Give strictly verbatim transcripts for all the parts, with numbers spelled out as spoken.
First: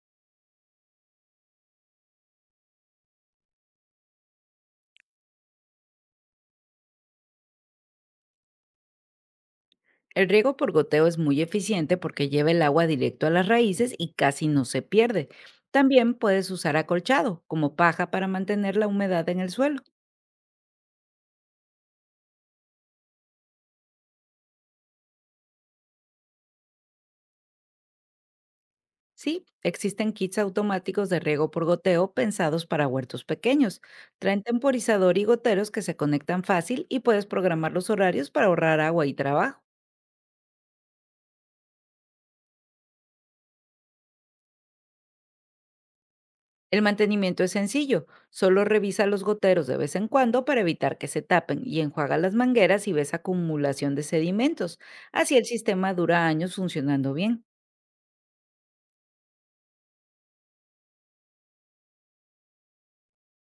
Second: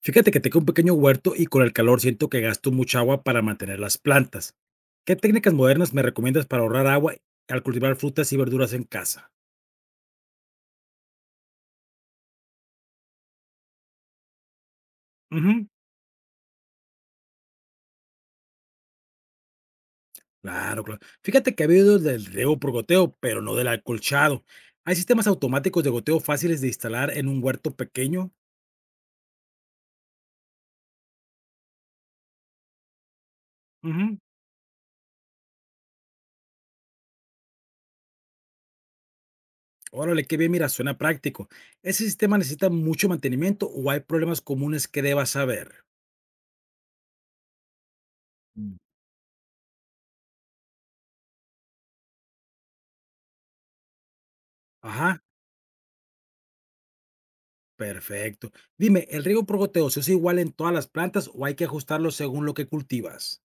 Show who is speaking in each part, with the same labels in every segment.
Speaker 1: Fíjate que tengo un pequeño huerto y con el calor siento que gasto mucha agua para mantener las plantas. ¿Qué técnicas modernas me recomiendas para ahorrar agua al cultivar frutas y verduras en casa?
Speaker 2: El riego por goteo es muy eficiente porque lleva el agua directo a las raíces y casi no se pierde.
Speaker 1: Ujú.
Speaker 2: También puedes usar acolchado como paja para mantener la humedad en el suelo.
Speaker 1: Claro, claro. Fíjate que ha habido del riego por goteo, pero no del acolchado. ¿Hay sistemas automáticos de goteo fáciles de instalar en un huerto pequeño?
Speaker 2: Sí, existen kits automáticos de riego por goteo pensados para huertos pequeños.
Speaker 1: Ujú.
Speaker 2: Traen temporizador y goteros que se conectan fácil y puedes programar los horarios para ahorrar agua y trabajo.
Speaker 1: Órale, qué bien, mira, suena práctico. ¿Ese sistema necesita mucho mantenimiento o hay problemas comunes que debas saber?
Speaker 2: El mantenimiento es sencillo, solo
Speaker 1: Mm.
Speaker 2: revisa los goteros de vez en cuando para evitar que se tapen y enjuaga las mangueras si ves acumulación de sedimentos.
Speaker 1: Ajá.
Speaker 2: Así el sistema dura años funcionando bien.
Speaker 1: Perfecto. Dime, ¿el riego por goteos es igual en todas las plantas o hay que ajustarlo según lo que cultivas?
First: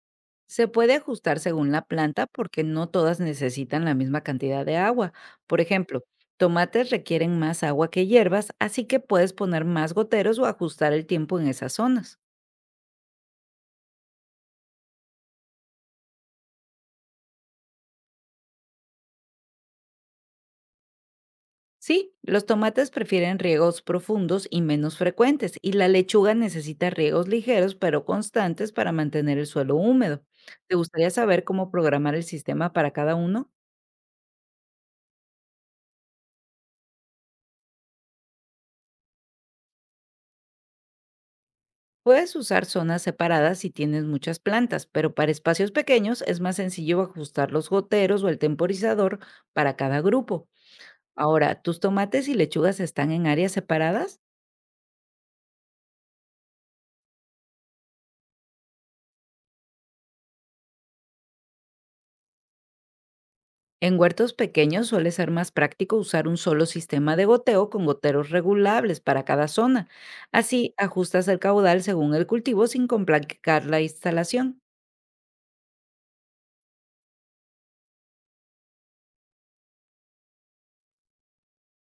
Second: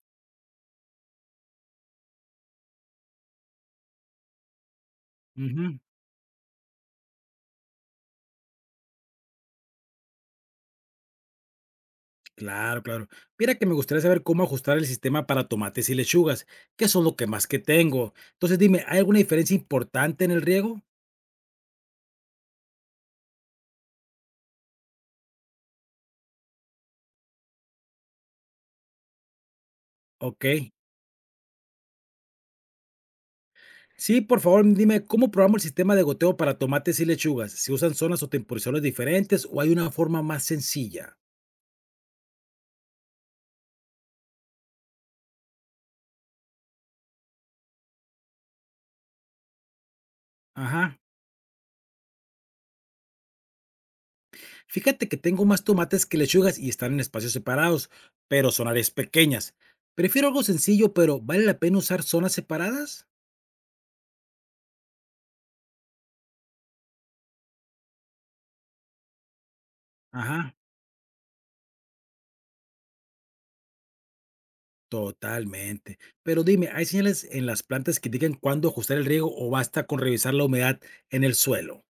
Speaker 2: Se puede ajustar según la planta porque no todas necesitan la misma cantidad de agua. Por
Speaker 1: Ujú.
Speaker 2: ejemplo, tomates requieren más agua que hierbas, así que puedes poner más goteros o ajustar el tiempo en esas zonas.
Speaker 1: Claro, claro. Mira que me gustaría saber cómo ajustar el sistema para tomates y lechugas, que son lo que más que tengo. Entonces dime, ¿hay alguna diferencia importante en el riego?
Speaker 2: Sí, los tomates prefieren riegos profundos y menos frecuentes, y la lechuga necesita riegos ligeros pero constantes para mantener el suelo húmedo.
Speaker 1: Ok.
Speaker 2: ¿Te gustaría saber cómo programar el sistema para cada uno?
Speaker 1: Sí, por favor, dime, ¿cómo probamos el sistema de goteo para tomates y lechugas? ¿Se usan zonas o temporizadores diferentes o hay una forma más sencilla?
Speaker 2: Puedes usar zonas separadas si tienes muchas plantas, pero para espacios pequeños es más sencillo ajustar los goteros o el temporizador para cada grupo.
Speaker 1: Ajá.
Speaker 2: Ahora, ¿tus tomates y lechugas están en áreas separadas?
Speaker 1: Fíjate que tengo más tomates que lechugas y están en espacios separados, pero son áreas pequeñas. Prefiero algo sencillo, pero ¿vale la pena usar zonas separadas?
Speaker 2: En huertos pequeños suele ser más práctico usar un solo sistema de goteo con goteros regulables para cada zona.
Speaker 1: Ajá,
Speaker 2: Así ajustas el caudal según el cultivo sin complicar la instalación.
Speaker 1: totalmente. Pero dime, ¿hay señales en las plantas que digan cuándo ajustar el riego o basta con revisar la humedad en el suelo?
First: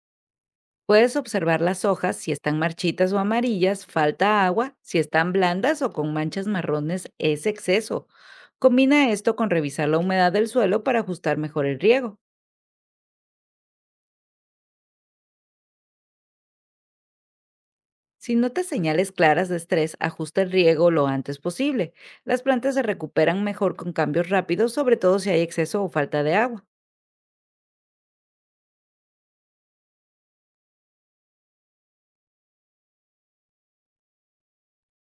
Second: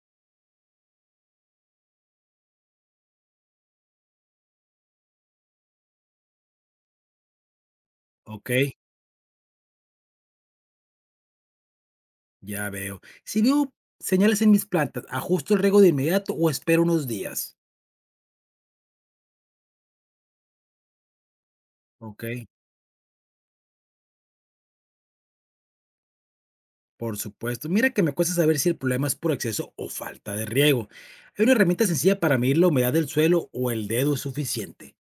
Speaker 2: Puedes observar las hojas: si están marchitas o amarillas, falta agua; si están blandas o con manchas marrones, es exceso.
Speaker 1: Ok,
Speaker 2: Combina esto con revisar la humedad del suelo para ajustar mejor el riego.
Speaker 1: ya veo. Si veo señales en mis plantas, ¿ajusto el riego de inmediato o espero unos días?
Speaker 2: Si notas señales claras de estrés, ajusta el riego lo antes posible.
Speaker 1: Ok.
Speaker 2: Las plantas se recuperan mejor con cambios rápidos, sobre todo si hay exceso o falta de agua.
Speaker 1: Por supuesto. Mira que me cuesta saber si el problema es por exceso o falta de riego. Hay una herramienta sencilla para medir la humedad del suelo o el dedo es suficiente.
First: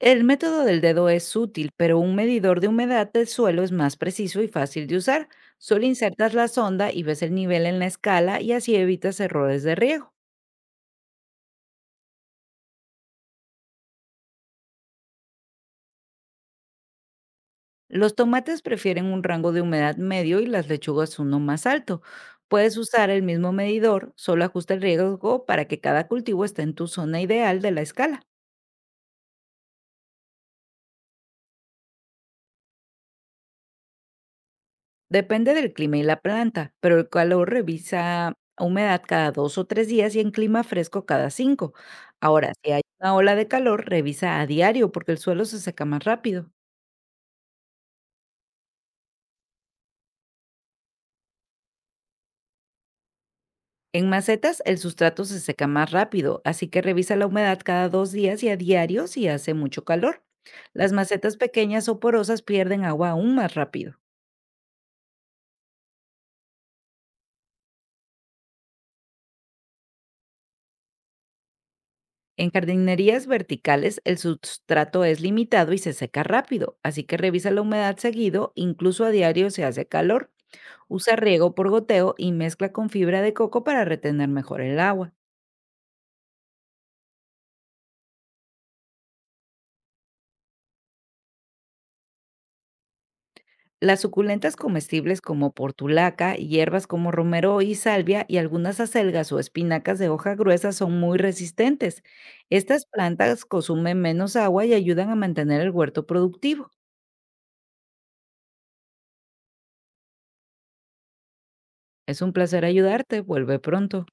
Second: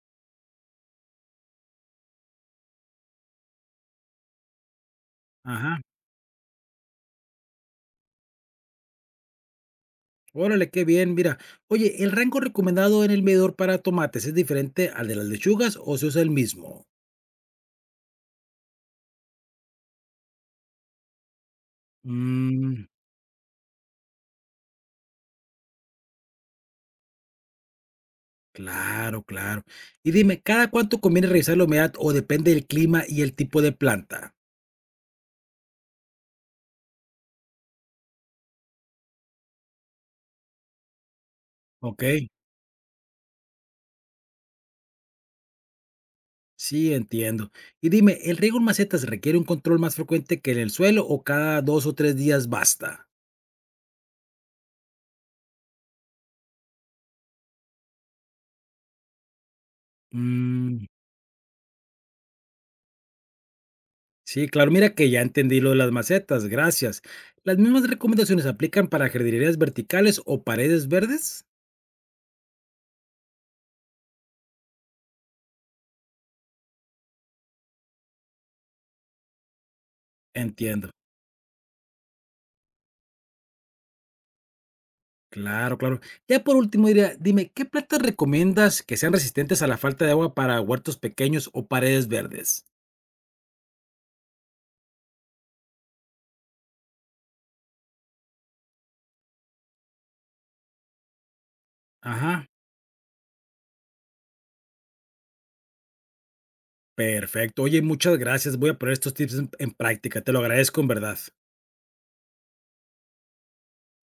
Speaker 2: El método del dedo es útil, pero un medidor de humedad del suelo es más preciso y fácil de usar.
Speaker 1: Ajá.
Speaker 2: Solo insertas la sonda y ves el nivel en la escala, y así evitas errores de riego.
Speaker 1: Órale, qué bien, mira. Oye, ¿el rango recomendado en el medidor para tomates es diferente al de las lechugas o se usa el mismo?
Speaker 2: Los tomates prefieren un rango de humedad medio y las lechugas uno más alto. Puedes
Speaker 1: Mm,
Speaker 2: usar el mismo medidor, solo ajusta el riego para que cada cultivo esté en tu zona ideal de la escala.
Speaker 1: claro, claro. Y dime, ¿cada cuánto conviene revisar la humedad o depende del clima y el tipo de planta?
Speaker 2: Depende del clima y la planta, pero el calor revisa humedad cada dos o tres días, y en clima fresco cada cinco.
Speaker 1: Ok.
Speaker 2: Ahora, si hay una ola de calor, revisa a diario porque el suelo se seca más rápido.
Speaker 1: Sí, entiendo. Y dime, ¿el riego en macetas requiere un control más frecuente que en el suelo o cada dos o tres días basta?
Speaker 2: En macetas, el sustrato se seca más rápido, así que revisa la humedad cada dos días, y a diario si hace mucho calor.
Speaker 1: Mm,
Speaker 2: Las macetas pequeñas o porosas pierden agua aún más rápido.
Speaker 1: sí, claro, mira que ya entendí lo de las macetas, gracias. ¿Las mismas recomendaciones aplican para jardinerías verticales o paredes verdes?
Speaker 2: En jardinerías verticales, el sustrato es limitado y se seca rápido, así que revisa la humedad seguido, incluso a diario se hace calor.
Speaker 1: Entiendo.
Speaker 2: Usa riego por goteo y mezcla con fibra de coco para retener mejor el agua.
Speaker 1: Claro, claro. Ya por último, diría, dime, ¿qué plantas recomiendas que sean resistentes a la falta de agua para huertos pequeños o paredes verdes?
Speaker 2: Las suculentas comestibles como portulaca, hierbas como romero y salvia, y algunas acelgas o espinacas de hoja gruesa son muy resistentes.
Speaker 1: Ajá,
Speaker 2: Estas plantas consumen menos agua y ayudan a mantener el huerto productivo.
Speaker 1: perfecto. Oye, muchas gracias. Voy a poner estos tips en en práctica. Te lo agradezco en verdad.
Speaker 2: Es un placer ayudarte. Vuelve pronto.